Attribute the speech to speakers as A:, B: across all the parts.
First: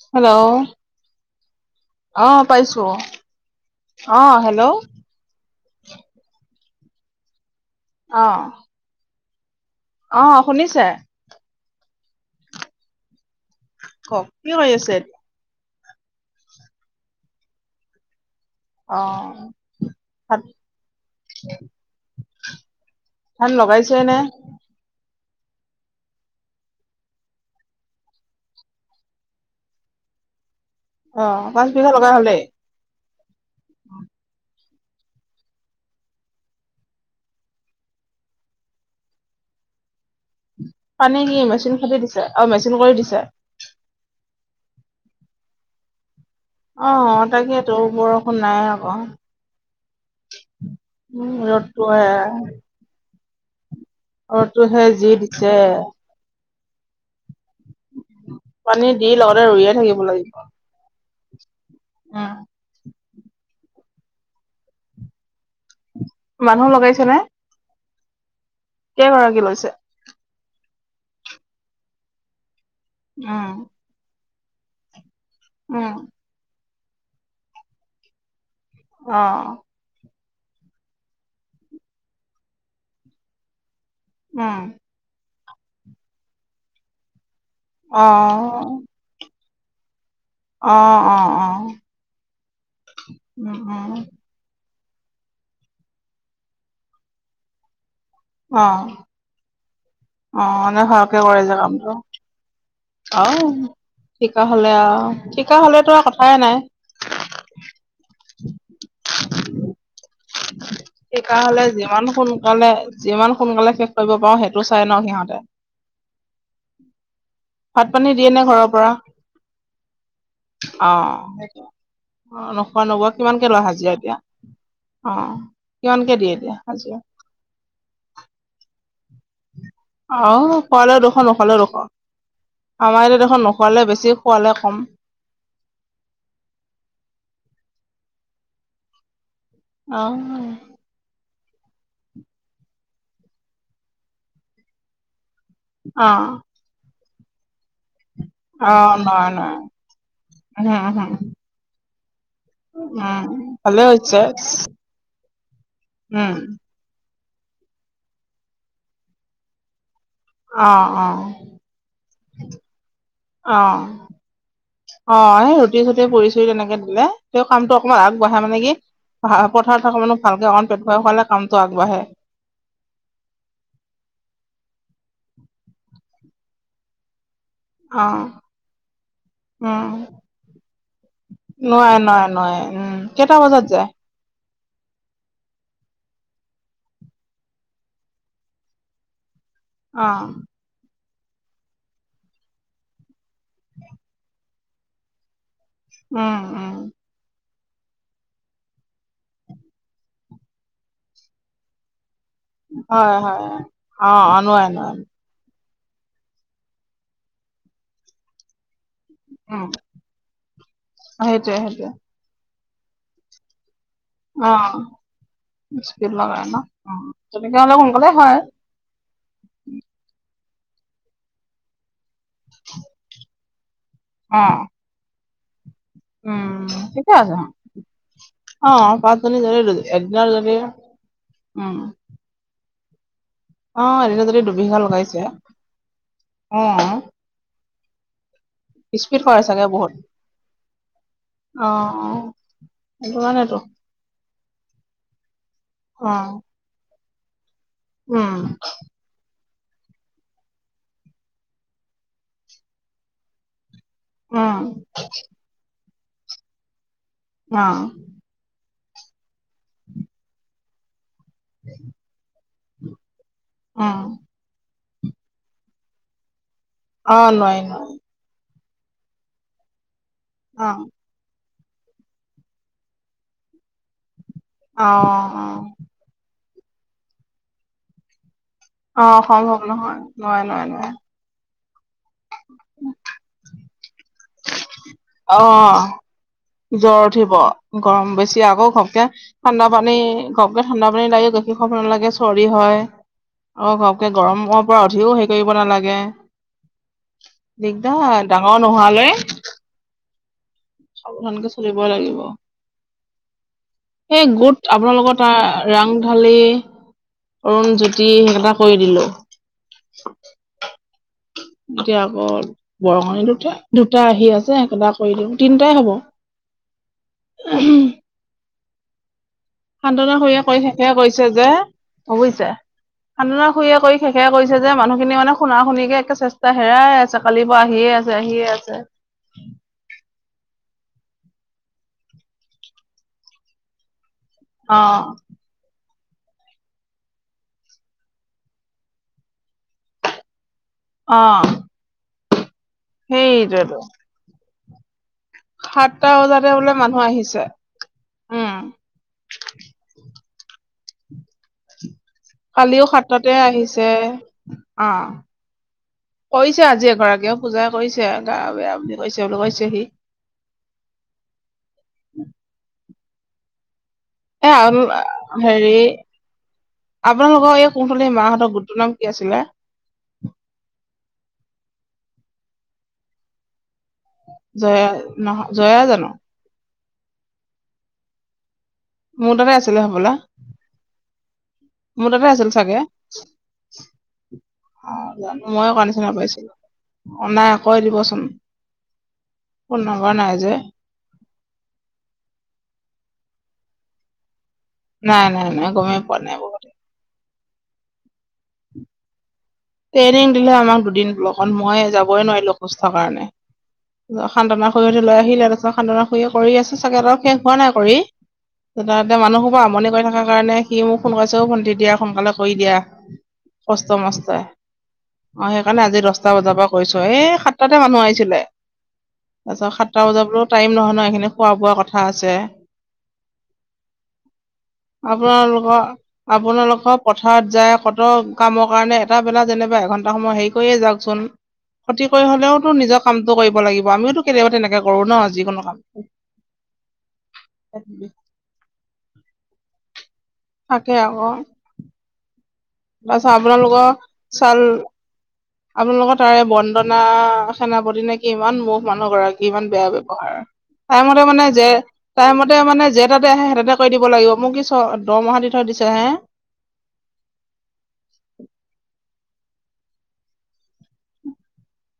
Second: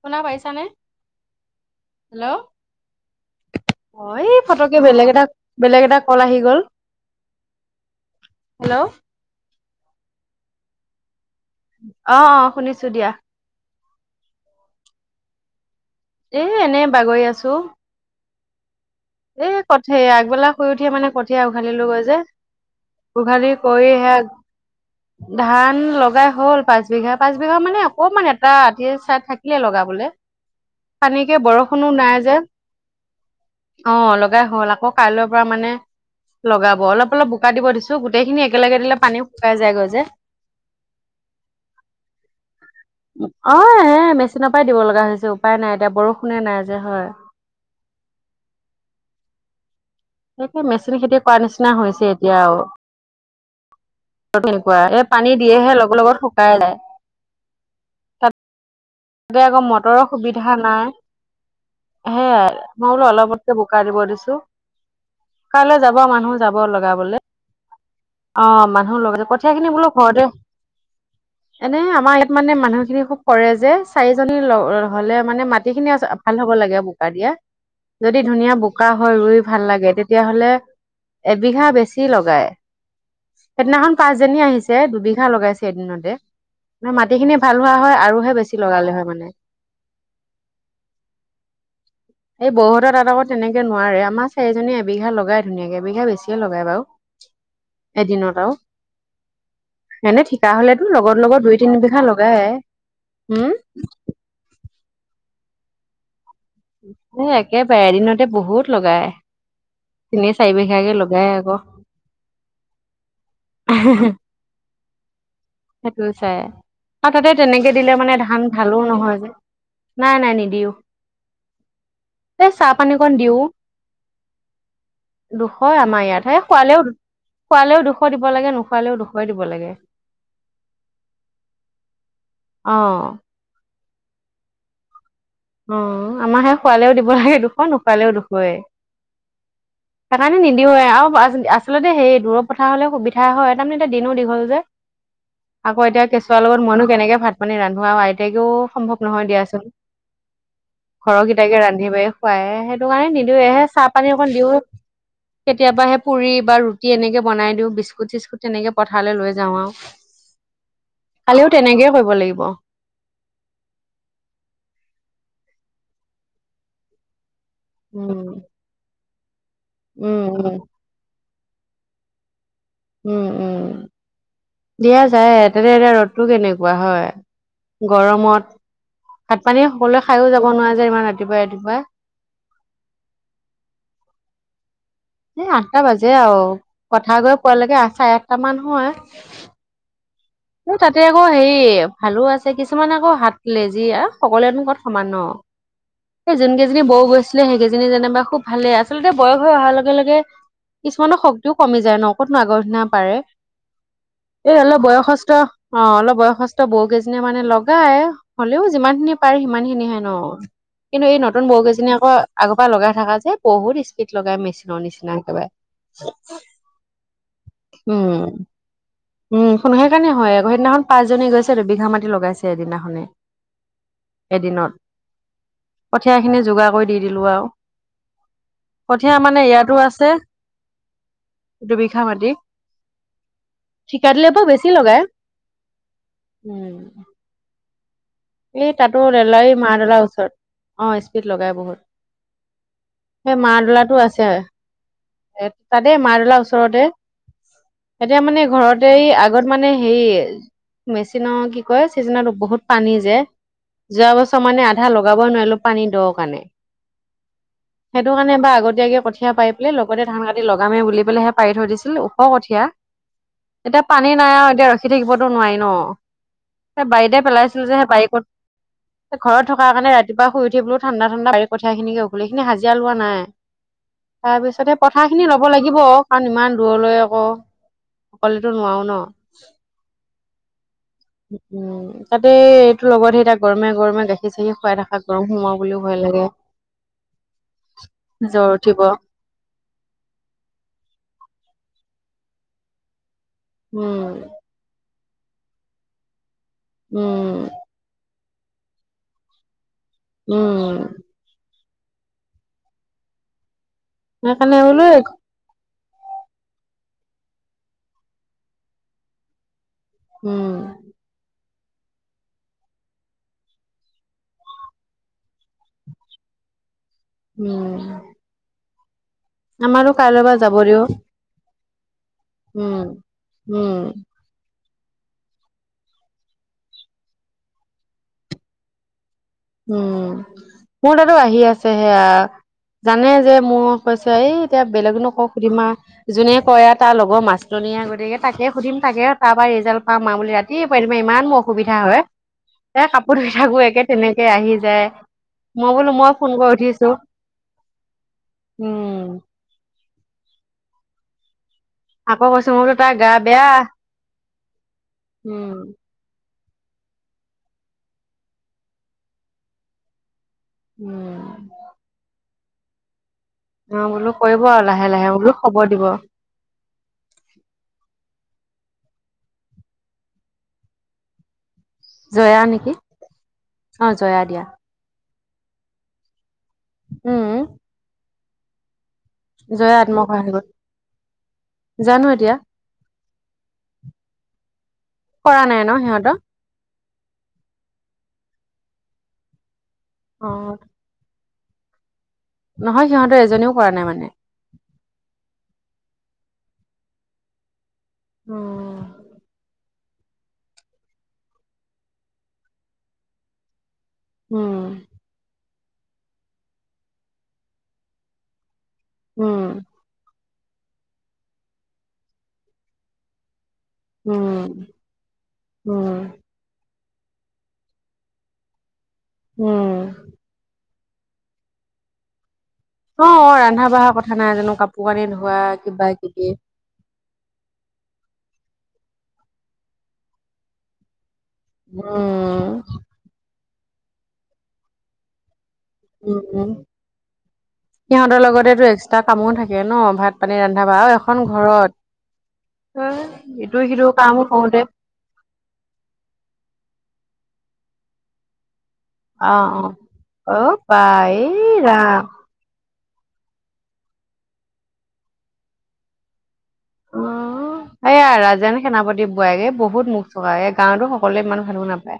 A: শুনা
B: হেল্ল'
A: পাইছানে? হেল্ল'।
B: অ', পাইছো।
A: অ', এই ফটকে বেলেগ এটা বেলেগ এটা কল আহি গ'ল।
B: আহ
A: অ
B: অ', শুনিছে?
A: অ', অ', শুনিছো দিয়া।
B: কওক কি কৰি আছে?
A: এ এনে বাগৰি আছো।
B: অ
A: এই কঠেই
B: ধান
A: আগবেলা শুই উঠিয়ে মানে কঠীয়াা উঘালিলো গৈ যে উঘালী
B: ধান
A: কৰি
B: লগাইছে নে
A: হেইয়া ধান লগাই হল পাঁচ বিঘা পাঁচ বিঘা মানে অকমান এটা আতি চাই থাকিলে লগাবলে।
B: অ
A: সানীকে
B: পাঁচ
A: বৰষুণো
B: বিঘা লগা
A: নাই যে
B: হলেই
A: অ', লগাই হল আকৌ কাইলৈৰ পৰা মানে লগাব অলপ অলপ বোকা দিব দিছো গোটেইখিনি একেলগে দিলে পানীও শুকাই যায়গৈ যে
B: পানি কি মেচিন খাটি দিছে আৰু মেচিন কৰি দিছে?
A: মেচিনাপাই দিব লগা হৈছে উপায় নাই এতিয়া বৰষুণে নাই যে হয়।
B: তৌ বৰষুণ নাই আকৌ।
A: তাকে মেচিন খেতি
B: উম
A: কৰা নিচিনা
B: ৰ'দটোহে
A: হৈছে এতিয়া আৰু। তেনেকুৱা
B: ৰ'দটোহে
A: এই
B: যি
A: পানী
B: দিছে
A: দিয়েহে লগত লগত শুকাই যায়।
B: পানী দি লগতে
A: তাতে আকৌ
B: ৰুইয়ে থাকিব
A: মটৰৰ
B: লাগিব
A: সুবিধা নাই।
B: উম
A: সেয়াই মই বোলো অলপকে বোকাই দিব দিছো কাইলে যাব মানুহ যাব
B: লগাইছে
A: লগাবলে।
B: নে
A: অ' মানুহৰ লগতে
B: কেইগৰাকী
A: কঠীয়া
B: লৈছে
A: খিনি বোলো ঘৰতে এনে আমাৰ ইয়াত মানে মানুহ খিনি খুব কৰে
B: উম
A: যে চাৰিজনী হ'লে মানে মাটি খিনি
B: উম
A: ভাল হ'ব লাগে বোক দিয়া যদি ধুনীয়া বোকা হয়
B: অ
A: ৰুই ভাল লাগে তে তেতিয়াহলে এবিঘা বেছি লগাই সেইদিনাখন পাঁচজনী
B: উম
A: আহিছে দুবিঘা লগাইছে এদিনতে মে মাটি খিনি ভাল হোৱা হয়
B: অ
A: আৰুহে বেছি লগালে হয় মানে
B: অ অ অ
A: এই বৰহত তাত আকৌ
B: উম
A: তেনেকে
B: উম
A: নোৱাৰে আমাৰ চাৰিজনী বিঘা লগাই ধুনীয়াকে বিঘা বেছিয়ে লগাই বাৰু এদিনত আৰু
B: অ',
A: এনে ঠিকা
B: অ', এনে
A: হলেতো লগত লগত দুই তিন বিঘা লগাই
B: আহ
A: উম।
B: থিকা হলে আহ থিকা হলে তই কথা
A: এ একেবাৰেদিনতে বহুত লগাই তিনি চাৰি বিঘাকে লগাই
B: সেইকাৰ
A: আকৌ
B: হলে যিমান সোনকালে যিমান সোনকালে শেষ কৰিব পাৰো সেইটো চাই ন সিহঁতে
A: সেইটোও চাই আৰু তাতে তেনেকে
B: ভাত
A: দিলে
B: পানী
A: মানে
B: দিয়ে নে
A: ধান
B: ঘৰৰ পৰা
A: ঢালোও নহয় যে নাই নাই নিদিও
B: অ', সেইটো অ
A: এই
B: ',
A: চাহ
B: নখোৱা নবোৱা
A: পানীকণ দিও।
B: কিমানকে লোৱা হাজিৰা এতিয়া? অ',
A: দুশ আমাৰ
B: কিমানকে দিয়ে
A: ইয়াতহে
B: এতিয়া
A: শুৱালেও
B: হাজিৰা
A: খুৱালেও দুশ দিব লাগে নোখোৱালেও দুশ
B: আহ খোৱালেও দুখৰ নোখালেও দুোখৰ
A: অ
B: আমাৰ এতিয়া দেখৰ নোখোৱালে বেছি বছি খোৱালে কম
A: অ', মাৰ সে শোৱালেও দিব লাগে দুখ নোখোৱালেও দুখয়
B: অ',
A: সেইকাৰণে নিদিব আৰু আচলতে সেই দূৰত পথথা হ'লে সুবিধা হয় তাৰমানে এতিয়া দিনো দীঘল যে আকৌ এতিয়া
B: অ',
A: কেঁচুৱাৰ লগত মইনো কেনেকে ভাত পানী ৰান্ধো আৰু আইতাকেও সম্ভৱ নহয় দিয়াচোন
B: আহ হা
A: পাই সেইটো কাৰণে নিদিওঁ এহে চাহ পানী
B: হৈছে
A: অকণ দিও কেতিয়াবা সে পুৰি
B: উম।
A: বা ৰুটি এনেকে বনাই দিওঁ বিস্কুট চিস্কুট তেনেকে পথাৰলৈ লৈ যাওঁ আৰু
B: অ', অ',
A: খালিও তেনেকেই কৰিব লাগিব
B: অ', অ', সেই ৰুটি চতি পুৰি চুৰি তেনেকে দিলে তেওঁ কামটো অকমান
A: উম
B: আগবঢ়াই মানে কি পথাৰত থকা
A: উম
B: মানুহ ভালকে
A: উম
B: অন পেট ভাই খোৱালে কামটো আগবাঢ়ে-
A: উম উম দিয়া যায় তেনে এতিয়া ৰ'দটো কেনেকুৱা হয়
B: অ',
A: গৰমত ভাত পানী
B: উম
A: সকলোৱে খায়ো যাব নোৱাৰে যে ইমান ৰাতিপুৱাই ৰাতিপুৱাই
B: নোৱাই নোৱাই নোৱাই উম কেইটা বজাত যায়
A: এ আঠটা বাজে আৰু কথা গৈ পোৱালৈকে চাৰে আঠট মান হয়
B: অ',
A: এই তাতে আকৌ হেৰি ভালো আছে কিছুমানে আকৌ হাত লেজি সকলোৱলেনো কত সমানো
B: উম, উম,
A: যোনকেইজনী বৌ গৈছিলে সেইকেইজন যেনেবা খুব ভালেই আচল্ততে বয়স হৈ অহাৰ লগে লগে কিছুমানৰ শক্তিও কমি যায় ন আগৰহনা পাৰে
B: হয়, হয়, অ', অ',
A: এই
B: নোৱাৰে
A: হলেও
B: নোৱাৰে
A: বয়সস্থ অ', অলপ বয়সস্থ বৌ কেইজনীয়ে মানে লগাই হ'লেও বুজ যিমান খিনি পাৰে সিমান
B: উম,
A: খিনিহে ন কিন্তু এই নতুন
B: সেইটোৱে
A: বৌ
B: সেইটোৱে
A: কেইজনী আকৌ আগত লগাই থাককা যে বহুত স্পীড লগাই মেচিনৰ
B: অ',
A: নিচিনা একেবাৰে
B: লগাই ন তেনেকে হলে সোনকালে
A: উম
B: হয়
A: উম শুো সেইকাৰণে হয় সেইদিনাখন পাঁচজনী গৈছে আৰু বিঘা মাটি লগাইছে এদিনাখনে
B: অ',
A: এদিনত কঠীয়াখিনি
B: উম,
A: যোগাৰ কৰি দি
B: ঠিকে
A: দিলোঁ
B: আছে
A: আৰু
B: অ',
A: কঠীয়া
B: পাঁচজনী
A: মানে
B: যদি
A: ইয়াতো আছে
B: এদিনত যদি উম,
A: দুবিঘা মাটি
B: অ',
A: ঠিকা
B: এদিন
A: দিলে
B: যদি
A: বাৰু বেছি
B: দুবিঘা
A: লগাই
B: লগাইছে
A: উম,
B: অ',
A: এই তাতো
B: স্পীড কৰে
A: ৰেলাৰী
B: চাগে বহুত
A: মাডলাৰ ওচৰত অ স্পীড লগাই
B: অ
A: বহুত
B: অ সেইটো
A: সেই মা
B: কাৰণেতো
A: দলাতটো আছে এ তাতে
B: অ
A: মাৰদলা ওচৰতে এতিয়া
B: উম
A: মানে ঘৰতে আ আগত মানে হেৰি মেচিনৰ কি কয় চিজনত বহুত পানী যোয় যোৱা বছৰ
B: উম
A: মানে আধা লগাব নোৱাৰিলো পানী দ কাৰণে
B: অ
A: সেইটো কাৰণে বা আগতে এতিয়াকে কঠিয়ীয়া পাই পেলাই লগতে ধান কাটি লগামে বুলি পেলাইহে পাৰি থৈ দিছিল, ওখ কঠীয়া, এতিয়া
B: উম
A: পানী নাই আৰু এতিয়া ৰখি থাকিবতো নোৱাৰি ন', সেই
B: অ
A: বাৰিতেই
B: নোৱাৰি
A: পেলাইছিল যে সেই
B: নোৱাৰি
A: বাৰিক ঘৰত থকাৰ কাৰণে ৰাতিপুৱা শুই উঠি
B: অ
A: বোলো ঠাণ্ডা ঠাণ্ডা কঠীয়া খিনিকে উঘলি, এইখিনি হাজিৰা লোৱা নাই, তাৰ পিছতে
B: অ
A: কথাখিনি ল'ব লাগিব অ', কাৰণ ইমান দূৰলৈ আকৌ অকল
B: অ', সম্ভৱ নহয়, নোৱাৰে, নোৱাৰে, নোৱাৰে।
A: উম। তাতেই এইটো লগত, সেই তেতিয়া গৰমে গৰমে গাখীৰ চাখিৰ খুৱাই থকা, গৰম
B: অ
A: সোমাব বুলিও ভয় লাগে।
B: জ্বৰ উঠিব, গৰম বেছি
A: জ্বৰ
B: আকৌ
A: উঠিব
B: ঘপকে ঠাণ্ডা পানী, ঘপকে ঠাণ্ডা পানী লাগি যদি হ'ব নালাগে। চৰ্দি হয়, আৰু ঘপকে
A: উম,
B: গৰমৰ পৰা উঠিও হেৰি কৰিব নালাগে।
A: উম,
B: দিগদাৰ ডাঙৰ নোহোৱালৈ।
A: উম।
B: সাৱধানকে চলিব লাগিব, এই
A: সেইকাৰণে
B: গোট
A: বোলো
B: আপোনালোকৰ তাৰ ৰাংঢালি, অৰুণজ্যোতি সেইকেইটা কৰি দিলো।
A: উম।
B: এতিয়া আকৌ বৰঙণি দু উঠে দুটা আহি আছে, এইকেইটা কৰি দিওঁ, তিনটাই হ'ব।
A: উম। আমাৰো
B: শান্তনু
A: কাইলৈ পৰা
B: খুৰীয়ে
A: যাব
B: কৰি
A: দিও
B: শেষেই কৰিছে যে, বুজিছা? শান্তনু
A: উম
B: খুৰীয়ে
A: উম
B: কৰি শেষেই কৰিছে। যে মানুহখিনি মানে শুনা শুনিকে একে চেষ্টা হেৰাই আছে, কালিৰ পৰা আহিয়ে আছে, আহিয়ে আছে।
A: উম, মোৰ তাতো আহি আছে সেইয়া, জানেই যে মোৰ এই এতিয়া
B: অ
A: বেলেগনো কাক সুধিম আ যোনে কয় আৰু, তাৰ লগৰ মাষ্টৰনীয়েই, গতিকে তাকে সুধিম তাকে তাৰ পৰা ৰিজাল্ট পাম আৰু বুলি ৰাত কি [unintelligible] [unintelligible]
B: অ
A: ইমান মোৰ অসুবিধা হয়। এই কাপোৰ ধুই থাকো,
B: সেইটোৱেতো
A: একে তেনেকেই আহি যায়। মই বোলো
B: সাতটা
A: মই ফোন
B: বজাতে
A: কৰি
B: বোলে
A: উঠিছোঁ।
B: মানুহ আহিছে
A: উম। আকৌ কৈছো মই বোলো
B: কালিও
A: তাৰ গা
B: সাতটাতেই
A: বেয়া
B: আহিছে,
A: উম
B: অহ। কৰিছে আজি এগৰাকীয়েও পূজা কৰিছে, গা বেয়া বুলি কৈছে বোলো কৈছে সি
A: উম। অ বোলো কৰিব আৰু লাহে
B: এ,
A: লাহে বোলো খবৰ
B: হেৰি
A: দিব
B: আপোনালোকৰ এই কুলি মাহঁতক গোটটোৰ নাম কি আছিলে?
A: জয়া নেকি? অ', জয়া দিয়া।
B: নহয়, জয়া জানো?
A: উম।
B: মোৰ তাতেই
A: জয়ে
B: আছিলে হ'বলা?
A: আত্মসহায়ক গোট জানো
B: মোৰ তাতেই
A: এতিয়া
B: আছিল চাগে? অ',
A: কৰা
B: জানো,
A: নাই ন
B: মই আকৌ আলোচনা
A: সিহঁতৰ
B: কৰি আছিলোঁ। অ', নাই কৈ দিবচোন ফোন নাম্বাৰ নাইযে।
A: অ' নহয় সিহঁতৰ এজনীয়েও কৰা নাই মানে।
B: নাই-নাই-নাই, গমেই পোৱা নাই, এইবোৰ কথা
A: উম।
B: ট্ৰেইনিং দিলে আমাক দুদিন ব্লকত, মই যাবই নোৱাৰিলো অসুস্থৰ কাৰণে।
A: উম
B: সান্তনাৰ খুৰীহতি লৈ আহিলে। তাৰপিছত সান্তনাৰ খুুৰয়ে কৰি আছো চাগে আৰু শেষ হোৱা নাই কৰি। তাতে এতিয়া
A: উম
B: মানুহবোৰে আমনি কৰি থকাৰ কাৰণে সি মোক ফোন কৰিছে, অ', ভণ্টি দিয়া সোনকালে কৰি দিয়া। কষ্ট মষ্টৰে, অ', সেইকাৰণে
A: উম
B: আজি দশটা বজাৰ পৰা কৰিছোঁ আৰু, এই সাতটাতে মানুহ আহিছিলে, তাৰপিছত
A: উম
B: সাতটা বজাত বোলো টাইম নহয়। এইখিনি খোৱা বোৱা কথা আছে।
A: অ'। ৰন্ধা বঢ়া কথা নাই জানো কাপোৰ কানি ধোৱা
B: আপোনালোকৰ
A: কিবা কিবি
B: আপোনালোকৰ পথাৰত যায় কত কামক কাৰণে এটা বেলা যেনিবা এঘন্টা সময় হেৰি কৰিয়ে যাওকচোন ক্ষতি কৰি
A: উম
B: হ'লেওতো নিজৰ কামটো কৰিব লাগিব আমিওটো কেতিয়াবা তেনেকে কৰো ন যিকোনো কাম
A: উম, উম, সিহঁতৰ লগতেটো এক্সট্ৰা কামো থাকে ন ভাত পানী ৰান্ধাবাৰা
B: তাকে
A: আৰু এখন
B: আকৌ
A: ঘৰত
B: তাৰপিছত
A: ইটো
B: আপোনালোকৰ
A: সিটো কাম কৰওঁতে
B: চাউল আপোনালোকৰ তাৰে বন্দনা সেনাপতি নেকি ইমান ব মানুহ গৰাকী
A: অ'
B: ইমান
A: অ'
B: বেয়া ব্যৱহাৰ
A: অ' বা
B: তাই মতে মানে
A: এই
B: যে
A: ৰাম
B: তাই মতে মানে যে তাতে আহে, সেই তাতে কৰি দিব লাগিব, মোক কি দৰমাহা দি থৈ দিছে হে
A: অ', সেয়া ৰাজেন সেনাপতি বোৱাৰীকে বহুত মুখ চলাই, এই গাঁৱতো সকলোৱে ইমান ভালু নাপায়।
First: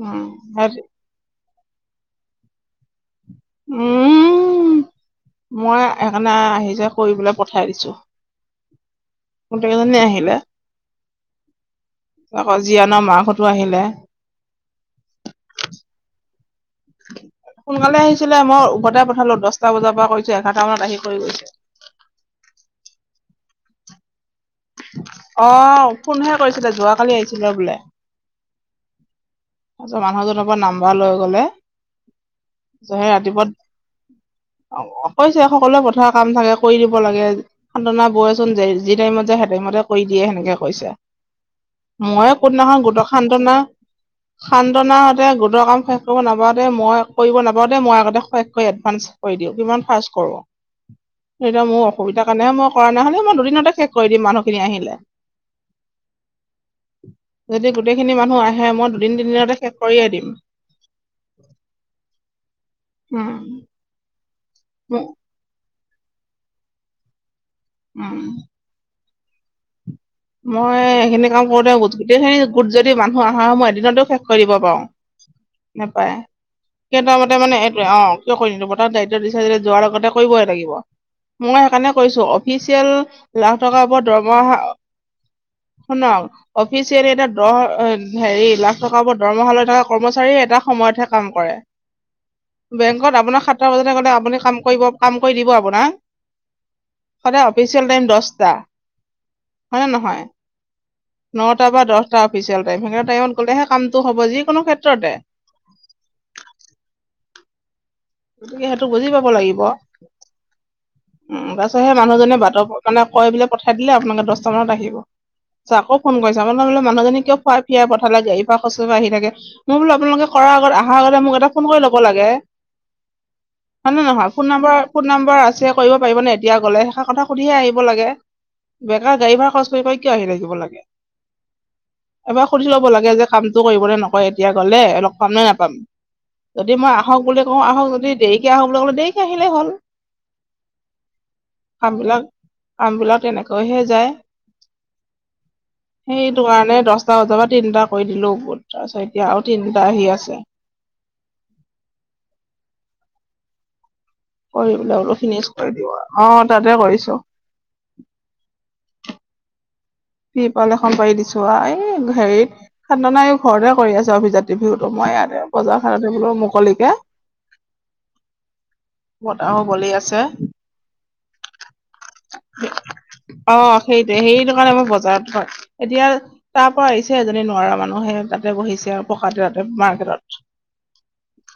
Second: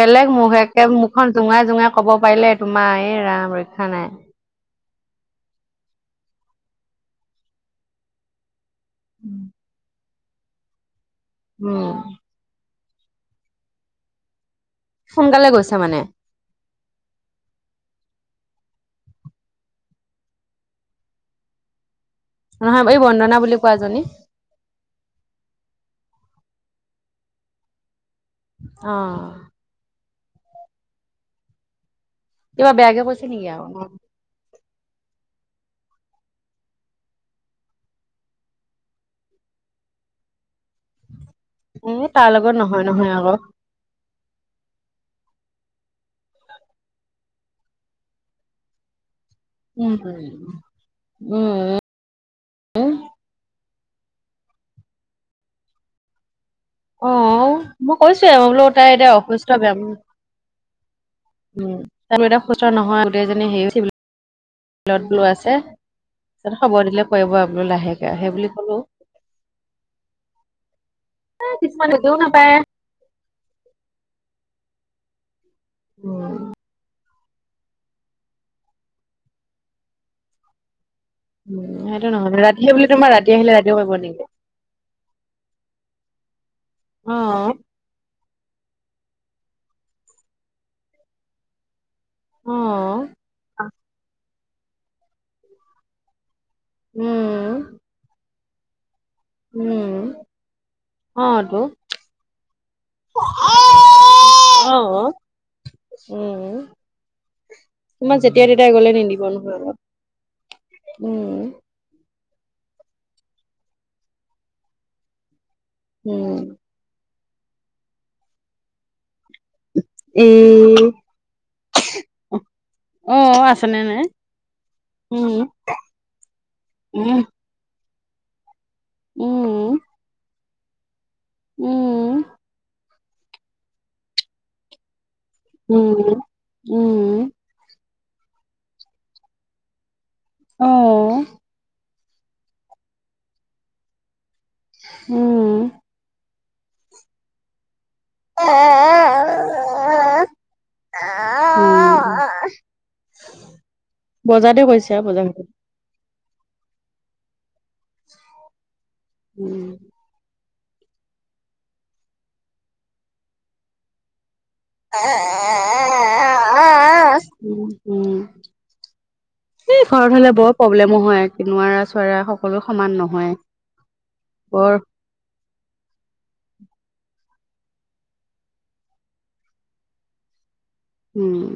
B: উম
A: মুখ
B: সেত
A: একে মুখখন জোঙাই জোঙাই কব পাৰিলে তোমাৰ এই ৰাম ৰৈখ্যা নাই।
B: উম মই সেইকাৰণে আহিছে কৰিবলৈ পঠাই দিছো। গোটেই কেইজনো আহিলে।
A: উম,
B: আকৌ জীয়ানৰ মাক হঁতো আহিলে।
A: সোনকালে গৈছে মানে
B: [inaudible] সোনকালে আহিছিলে মই উভতাই পঠালো দশটা বজাৰ পৰা কৈছো এঘাৰটা মানত আহি কৰি গৈছে।
A: নহয় এই বন্দনা বুলি কোৱাজনী
B: অ', ফোনহে কৰিছিলে যোৱাকালি আহিছিলো বোলে।
A: অ',
B: তাৰপিছত মানুহজনৰ পৰা নাম্বাৰ লৈ গ'লে
A: কিবা বেয়াকে কৈছে নেকি আকৌ?
B: অ', কৈছে সকলোৱে পথাৰ কাম থাকে কৰি দিব লাগে শান্তনা বয়েচোন যে যি টাইমত যায় সেই টাইমত কৰি দিয়ে সেনেকে কৈছে,
A: এ তাৰ
B: ময়ে
A: লগত নহয়
B: কোনদিনাখন গোটৰ
A: নহয় আকৌ
B: শান্তনা শান্তনাহঁতে গোটৰ কাম শেষ কৰিব নাপাওওতে মই কৰিব নাপাওঁতে মই আগতে শেষ কৰি এডভান্স কৰি দিওঁ, কিমান
A: উম
B: ফাৰ্ষ্ট কৰো,
A: উম
B: এতিয়া মোৰ অসুবিধা কাৰণেহে মই কৰা নহলে মই দুদিনতে শেষ কৰি দিম মানুহখিনি আহিলে।
A: অ
B: যদি
A: মই
B: গোটেইখিনি
A: কৈছোৱে
B: মানুহ
A: বোলো
B: আহে
A: তাই
B: মই
A: এতিয়া
B: দুদিন
A: অসুস্থ
B: তিনিদিনতে শেষ
A: বেম
B: কৰিয়েই দিম।
A: উম, তাৰ মানে এতিয়া সুস্থ নহয় গোটেই জনী
B: উম,
A: হেৰিয়েট চিভিলত বোলো আছে। তাৰপিছত খবৰ দিলে কৰিব আৰু লাহেকে সেই
B: উম।
A: বুলি কলো।
B: মই এইখিনি কাম কৰোতে
A: কিছুমান বুজিও
B: গোটেইখিনি
A: নাপায়।
B: গোট যদি মানুহ আহাৰ সময় এদিনতো শেষ কৰি দিব পাওঁ, নাপায়
A: উম,
B: কেইটা ত' মানে এইটোৱে অ, কিয় কৰি নিদো [unintelligible] দায়িত্ব দিছে যদি যোৱাৰ আগতে কৰিবই লাগিব। মই
A: উম,
B: সেইকাৰণে
A: সেইটো
B: কৈছো
A: নহয় ৰাতিহে বুলি
B: অফিচিয়েল
A: তোমাৰ ৰাতি আহিলে
B: লাখ
A: ৰাতিও
B: টকাৰ
A: কৰিব
B: ওপৰত
A: নেকি?
B: দৰমহা শুনক অফিচিয়েলি এটা
A: অ',
B: দহ হেৰি লাখ টকাৰ উপৰত দৰমহা লৈ থকা কৰ্মচাৰীয়ে এটা সময়তহে কাম কৰে।
A: অ',
B: বেংকত আপোনাক সাতটা বজাতে গ'লে, আপুনি কাম কৰিব কাম কৰি দিব আপোনাক? সদায়
A: উম,
B: অফিচিয়েল টাইম দশটা। হয়নে
A: উম,
B: নহয়?
A: অ', তো।
B: নটা বা দশটা অফিচিয়েল টাইম সেইকিতা টাইমত গলে হে কামটো হ'ব যিকোনো ক্ষেত্ৰতে।
A: অ'। উম,
B: [inaudible]
A: তোমাক যেতিয়া
B: গতিকে
A: তেতিয়াই
B: সেইটো
A: গ'লে
B: বুজি
A: নিদিব
B: পাব
A: নহয়
B: লাগিব
A: আকৌ। উম,
B: উম, তাৰপিছত সে মানুহজনে বাটৰ মানে কয় বোলে পঠাই দিলে আপোনালোকে দশটা মানত আহিব। চ' আকৌ ফোন
A: উম,
B: কৰিছা মানুহজনী কিয় খোৱাই ফিৰাই পঠালে গাড়ী ভাৰা খৰছ কৰিব আহি থাকে। মই বোলো
A: এ
B: আপোনালোকে কৰাৰ আগত আহা আগতে মোক এটা ফোন কৰি ল'ব লাগে।
A: অ', আছেনে
B: হয় নে
A: নাই?
B: নহয়, ফোন নম্বৰ ফোন নম্বৰ
A: উম,
B: আছে কৰিব পাৰিব নে এতিয়া গ'লে হেষাৰ
A: উম,
B: কথা সুধিহে আহি লাগে বেকাৰ গাড়ী ভাড়া খৰছ
A: উম,
B: কৰি কৰি কিয় আহি থাকিব লাগে।
A: উম।
B: এবাৰ সুধি ল'ব লাগে যে কামটো কৰিবনে নকৰে এতিয়া গলে লগ পাম নে নাপাম,
A: উম,
B: যদি মই আহক
A: উম,
B: বুলি কওঁ আহক দি দেৰিকে আহ বুলি ক'লে দেৰিকে আহিলেই হ'ল।
A: আহ।
B: ফাৰ্ম বিলাক, ফাৰ্মবিলাক তেনেকৈহে যায়।
A: উম।
B: সেইটো কাৰণে দহটা বজা বা তিনিটা কৈ দিলো তাৰপিছত এতিয়া আৰু তিনিটা আহি আছে।
A: উম।
B: কৰি পেলাই বোলো অল ফিনিছ কৰি দিব অ' তাতে কৰিছো।
A: উম।
B: তিৰপাল এখন পাৰি দিছো আৰু, এই হেৰিত শান্তনায়ো এই ঘৰতে কৰি আছে অভিজাত। [unintelligible] মই ইয়াতে বজাৰখনতে বোলো মুকলিকে। বতাহো
A: এ
B: বলি
A: ঘৰত
B: আছে
A: হ'লে বৰ প্ৰব্লেমো হয় নোৱাৰা চোৱাৰা সকলো সমান নহয়।
B: অ সেইটোৱে সেইটো কাৰণে
A: বৰ
B: মোৰ বজাৰত হয়, এতিয়া তাৰ পৰা আহিছে। এজনী নোৱাৰা মানুহে তাতে বহিছে আৰু পকাত [unintelligible] মাৰ্কেটত।
A: উম,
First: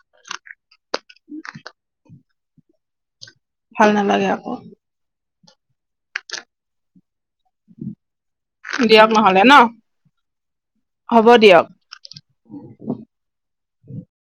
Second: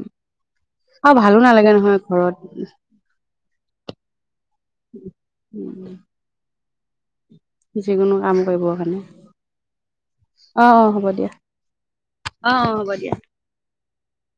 A: আৰু ভালো নালাগে নহয় ঘৰত।
B: ভাল নালাগে আকৌ।
A: উ উম, উম। যিকোনো কাম কৰিব কাৰণে।
B: দিয়ক নহলে ন
A: অ' অ' হ'ব দিয়া, অ' অ' হ'ব দিয়া।